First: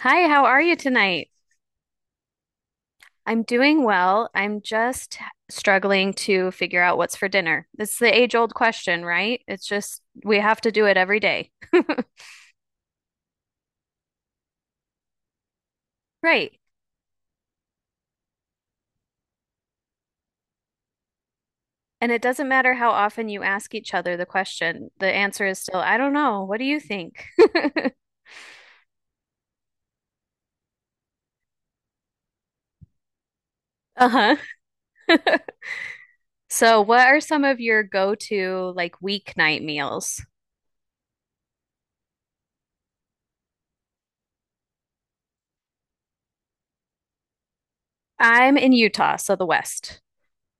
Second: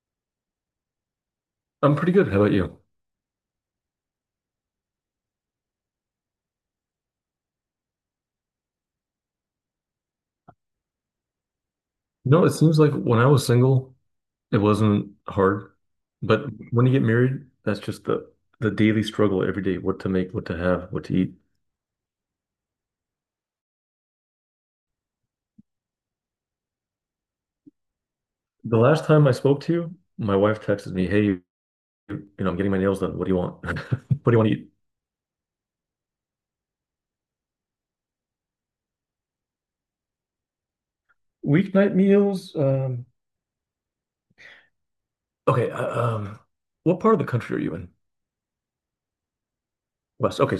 Hi, how are you tonight? I'm pretty good. How about you? I'm doing well. I'm just struggling to figure out what's for dinner. It's the age-old question, right? It's just we have to do it every day. No, it seems like when I was single, it wasn't hard. But Right. when you get married, that's just the daily struggle every day, what to make, what to have, what to eat. And it doesn't matter how often you ask each other the question, the answer is still, I don't know. What do you think? The last time I spoke to you, my wife texted me, "Hey, I'm getting my nails done. What do you want? What do Uh-huh. you want to eat?" So, what are some of your go-to like weeknight meals? Weeknight meals. Okay. What part of the country are you in? I'm in Utah, so the West. West. Okay.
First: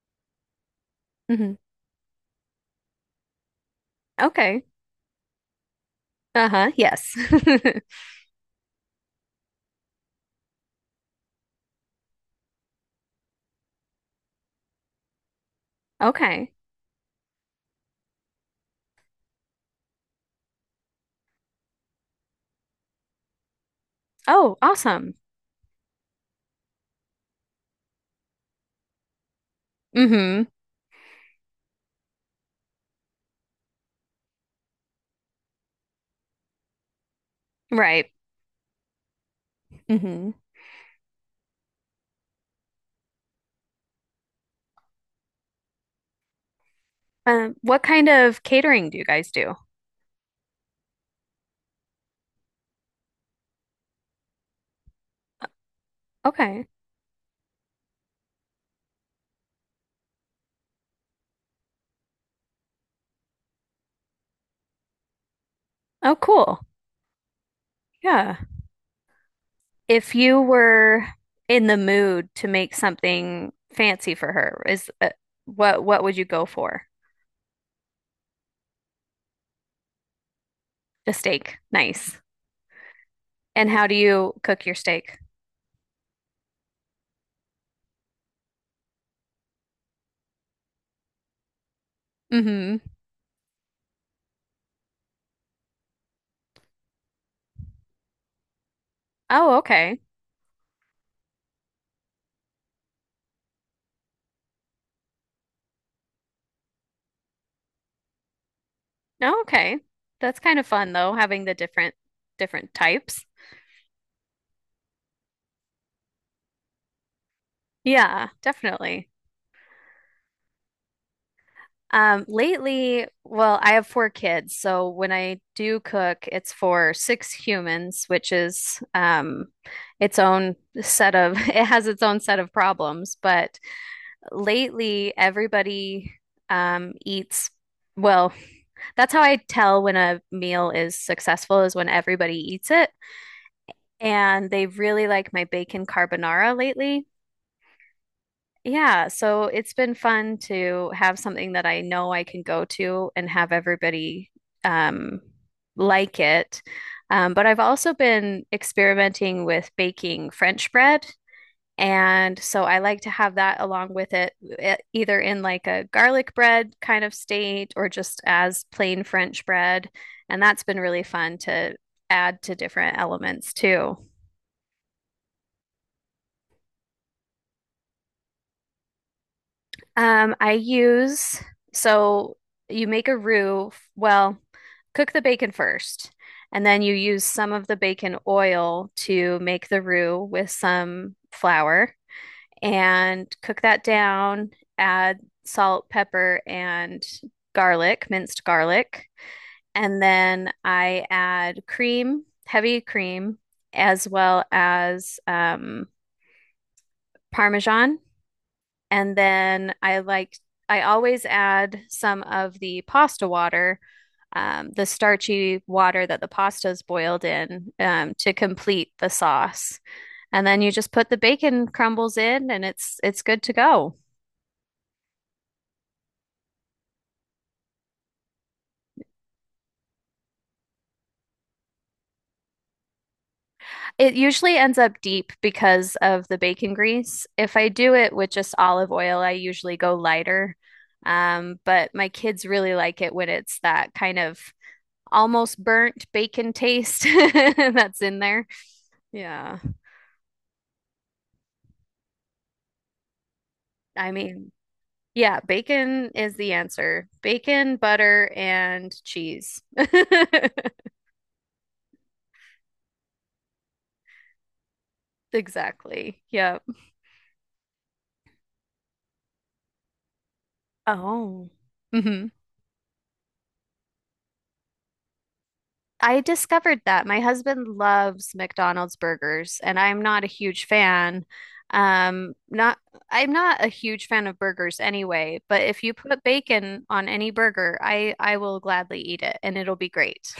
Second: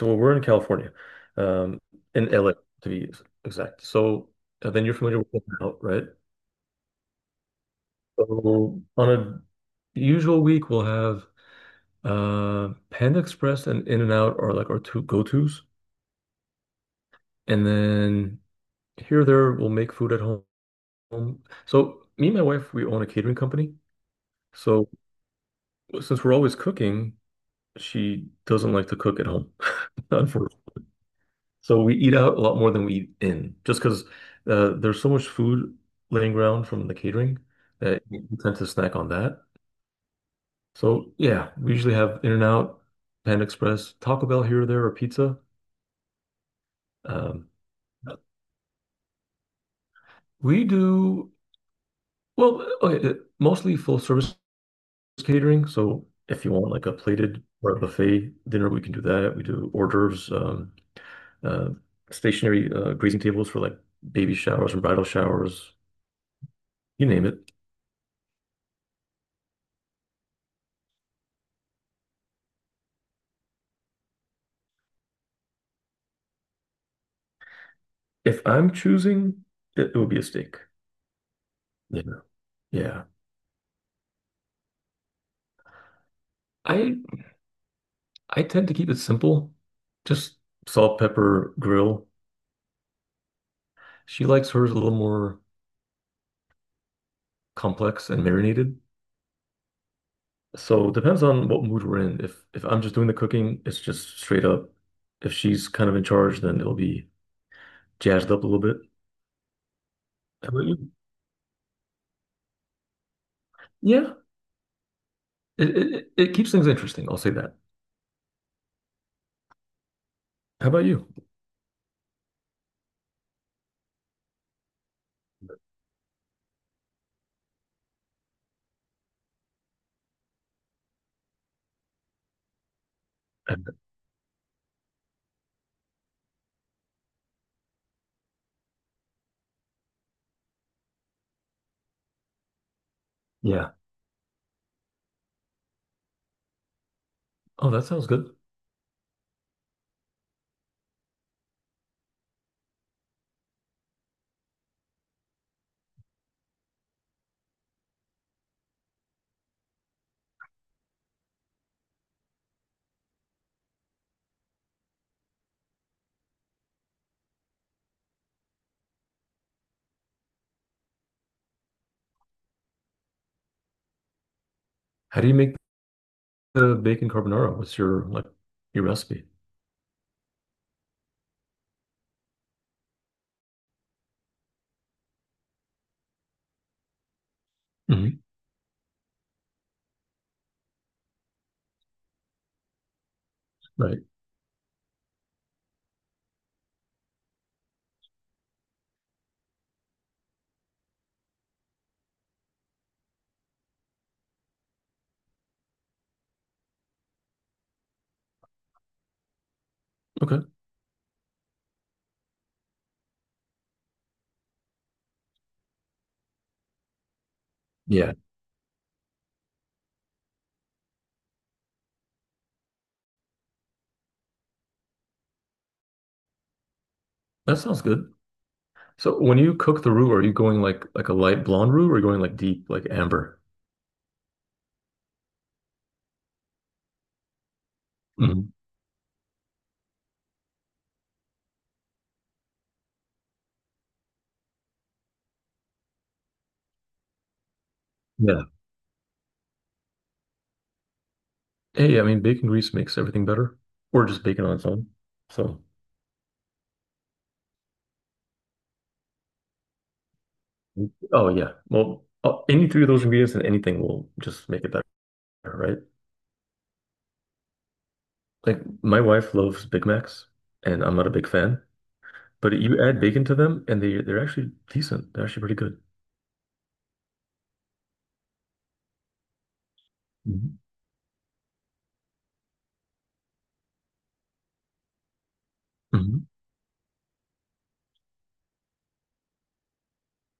So we're in California, hmm um, in LA to be exact. So Okay. uh, then you're familiar with Golden Out, right? Uh-huh. Yes. So on a usual week, we'll have Panda Express and In-N-Out are like our two go-tos. Okay. And then here or there, we'll make food at home. So me and my wife, we own a catering company. Oh, So awesome. since we're always cooking, she doesn't like to cook at home, Mm-hmm. unfortunately. So we eat out a lot more than we eat in, just because there's so much food laying around from the catering that Right. we tend to snack on that. hmm So yeah, we usually have In-N-Out, Panda Express, Taco Bell here or there, or pizza. Um, what kind of catering do you guys do? we do well, mostly full service catering. So if you Okay. want like a plated or a buffet dinner, we can do that. We do hors d'oeuvres, uh, stationary greasing tables for like baby showers and bridal showers, Oh, cool. you name it. Yeah. If you were in the mood to make something fancy for her, is what would you go for? If I'm choosing, it would be a steak. The steak. Nice. Yeah. Yeah. And how do you cook your steak? I I tend to keep it simple, just salt, pepper, grill. Mm-hmm. She likes hers a little more complex and marinated. Oh, okay. So it depends on what mood we're in. If I'm just doing the cooking, it's just straight up. If she's kind of in charge, then it'll be jazzed up a little bit. Oh, okay. That's How kind of about you? fun though, having the different types. Yeah, it keeps things interesting. I'll say that. Yeah, definitely. How about you? Lately, well, I have four kids, so when I do cook, it's for six humans, which is its own set of it has its own set of problems. But And- lately, everybody eats well, that's how I tell when a meal is successful is when everybody eats it. Yeah. And they really like my bacon carbonara lately. Oh, that sounds good. Yeah, so it's been fun to have something that I know I can go to and have everybody um, like it. But I've also been experimenting with baking French bread. And so I like to have that along with it, either in like a garlic bread kind of state or just as plain French bread. And that's been really fun to add to different elements too. How do you make the bacon carbonara? What's your recipe? I use so you make a roux. Well, cook the bacon first, and then you use some of the bacon Hmm. oil to make the roux with some flour and cook that Right. down. Add salt, pepper, and garlic, minced garlic. And then I add cream, heavy cream, as well as Parmesan, and then Okay. I always add some of the pasta water, the starchy water that the pasta is boiled in, Yeah, to complete the sauce. And then you just put the bacon crumbles in and it's good to go. that sounds good. So when you cook the roux, are you going like a light blonde roux or are you going like deep, like amber? It usually ends up deep because of the bacon grease. If I do it with Mhm. just olive oil, I usually go lighter. But my kids really like it when it's that kind of almost burnt bacon taste that's in Yeah. there. Yeah. Hey, I mean, bacon grease makes everything better, or I just bacon mean, on its own. yeah, So, bacon is the answer. Bacon, butter, and cheese. oh yeah, any three of those ingredients and anything will just make it better, right? Exactly. Yep. Like my wife loves Big Macs, and I'm not a big Oh. fan, hmm but you add bacon to them, and they're actually decent. They're actually pretty good. I discovered that. My husband loves McDonald's burgers, and I'm not a Mhm. huge fan. Not I'm not a huge fan of burgers anyway, but if you put Mhm. bacon on any burger, I will gladly eat it and it'll be great.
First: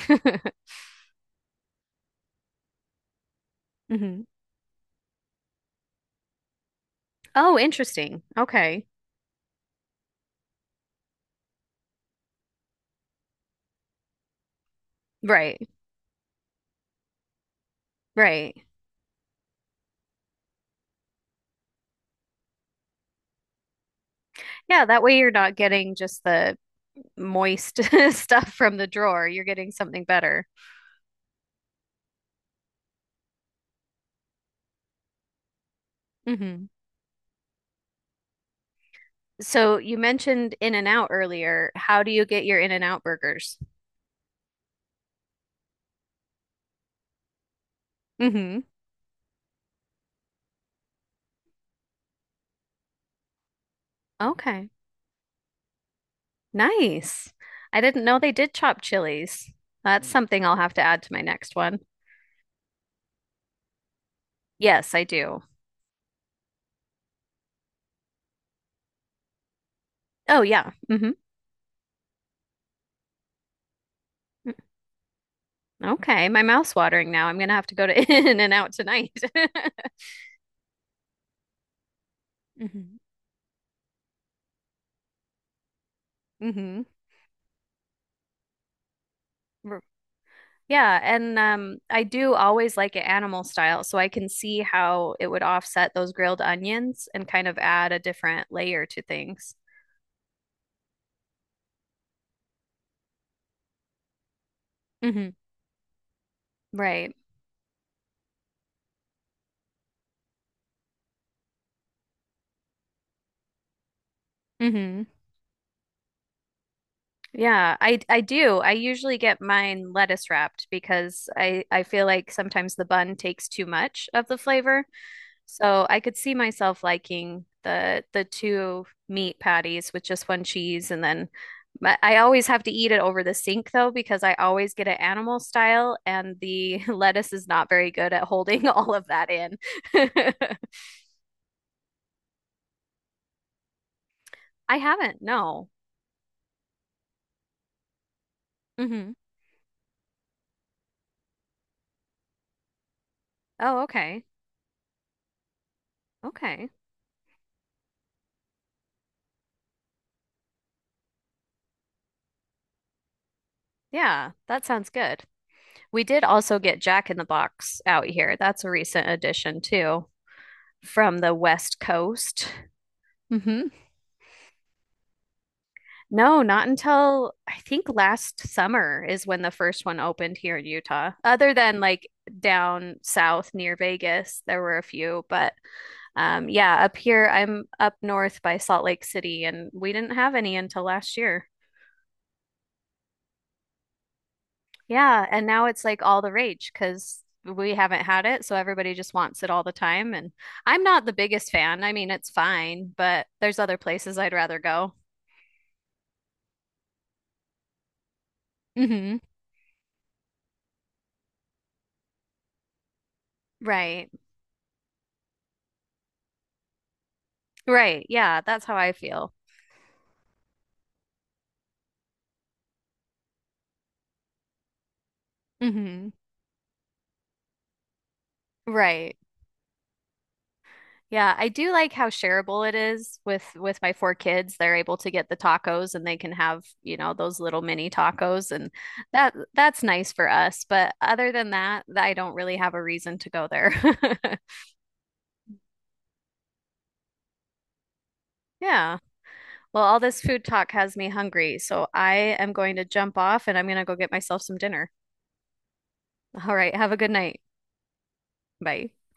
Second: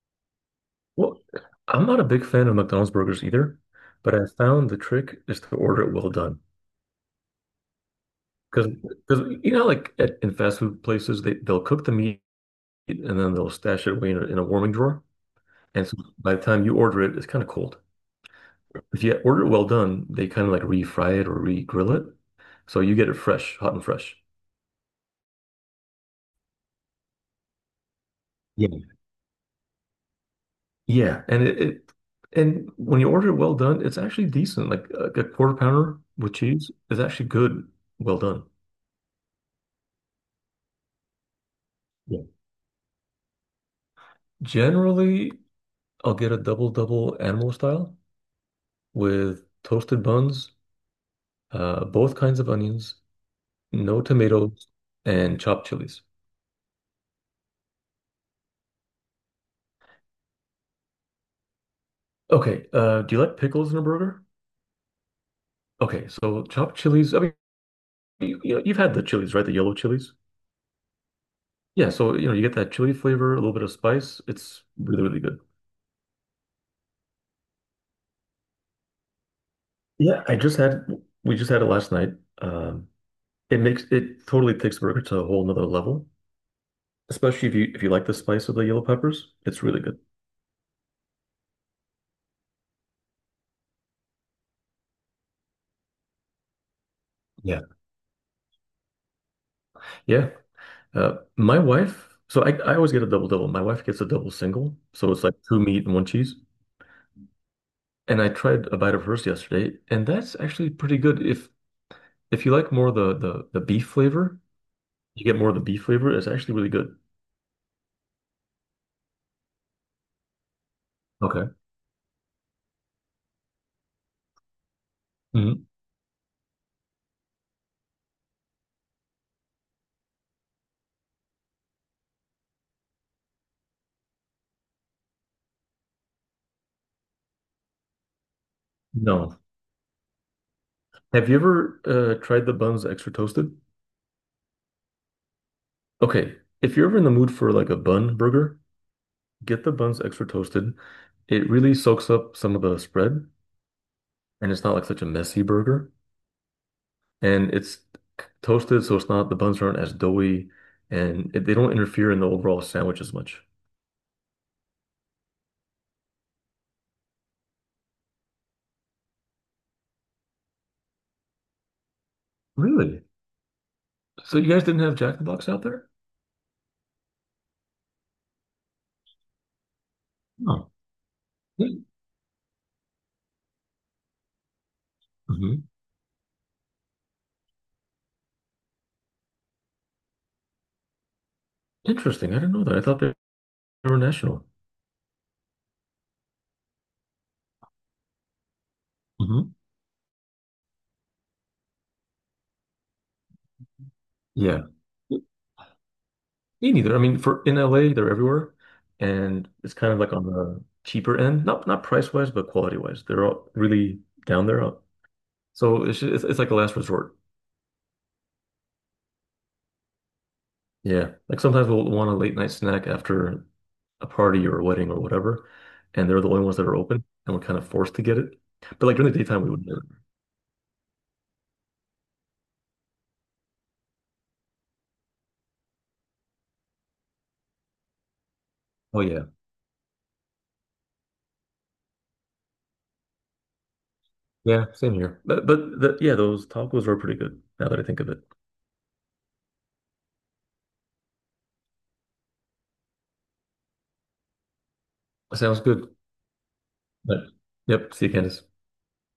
Well, I'm not a big fan of McDonald's burgers either, but hmm I found the trick is to order it well done. Oh, interesting. Because, Okay. because you know, like in fast food places, they'll cook the meat and then they'll stash it away in a warming drawer. Right. And so by the time you order it, it's kind of cold. Right. If you order it well done, they kind of like re-fry it or re-grill it. So you get it fresh, hot and fresh. Yeah, that way you're not getting just the moist stuff from Yeah. the drawer. You're getting something better. Yeah, and when you order it well done, it's actually decent. Like a quarter pounder with Hmm cheese is actually good, well done. So you mentioned In-N-Out earlier. How do Yeah. you get your In-N-Out burgers? Generally, I'll get a double double animal style hmm with toasted buns, both kinds of onions, no tomatoes, Okay. and chopped chilies. Nice. I didn't know they did chop chilies. That's something I'll have to add to my next one. Okay, do you like pickles in a burger? Yes, I do. Okay, so chopped chilies. I mean, you know, you've had the chilies, right? The yellow chilies. Oh, yeah. Yeah, so you know, you get that chili flavor, a little bit of spice. It's really, really good. Okay. My mouth's watering now. I'm gonna have to go to In-N-Out tonight. Yeah, I just had we just had it last night. Um, hmm it makes it totally takes the burger to a whole nother level, hmm especially if you like the spice of the yellow peppers. It's really good. Yeah, and I do always like it animal style, so I can see how it would offset those grilled onions and kind of Yeah. add a different layer to things. Yeah. My wife, so I always get a double double. My wife gets a double single, so it's Hmm like two meat and one cheese. Right. And I tried a bite of hers yesterday, and that's actually pretty good. If you like more the beef flavor, hmm you get more of the beef flavor. It's actually really good. Yeah, I do. I usually get mine lettuce wrapped because Okay. I feel like sometimes the bun takes too much of the flavor. Hmm. So I could see myself liking the two meat patties with just one cheese and then, but I always have to eat it over the sink though because I always get it animal style and the lettuce is not very good at holding all of that No. in. Have you ever tried the buns extra toasted? I haven't, no. Okay. If you're ever in the mood for like a bun burger, hmm get the buns extra toasted. It really soaks up some of the spread Oh, okay. and it's not like such a messy burger. Okay. And it's toasted, so it's not, the buns aren't as doughy and they don't interfere in the overall sandwich as much. Yeah, that sounds good. We did also get Jack in the Box out here. That's a recent addition too from the West Coast. Really? Hmm So you guys didn't have Jack in the Box out there? No, not until I think last summer is when the first one opened here in Oh. Utah. Other than like down south near Vegas, there were a few, but Hmm. Yeah, up here I'm up north by Salt Lake City and we didn't have any until last year. Interesting. I didn't know that. I thought they were national. Yeah, and now it's like all the rage because we haven't had it, so everybody just wants it Hmm. all the time and I'm not the biggest fan. I mean, it's fine, but there's other places I'd rather Yeah. go. Me neither. I mean, for in LA, they're everywhere, Hmm and it's kind of like on the cheaper end, not price wise, but quality wise. They're all really Right. down there. So it's like a last resort. Right. Yeah, that's how I feel. Yeah, like sometimes we'll want a late night snack after a party or a wedding or whatever, and Hmm they're the only ones that are open, and we're kind of forced to get it. But like during Right. the daytime, we would never. Yeah, I do like how shareable it is with my four kids. They're able to get the tacos and they can have, you know, those little mini tacos and Oh yeah, that's nice for us. But other than that, I don't really have a reason to go there. yeah, same here. Yeah, those tacos are pretty good. Now that I think of it, Yeah. Well, all this food talk has me hungry, so I am going to jump off and I'm going to go get myself some dinner. sounds good. All right, have a good But night. yep, see you, Candice. Bye.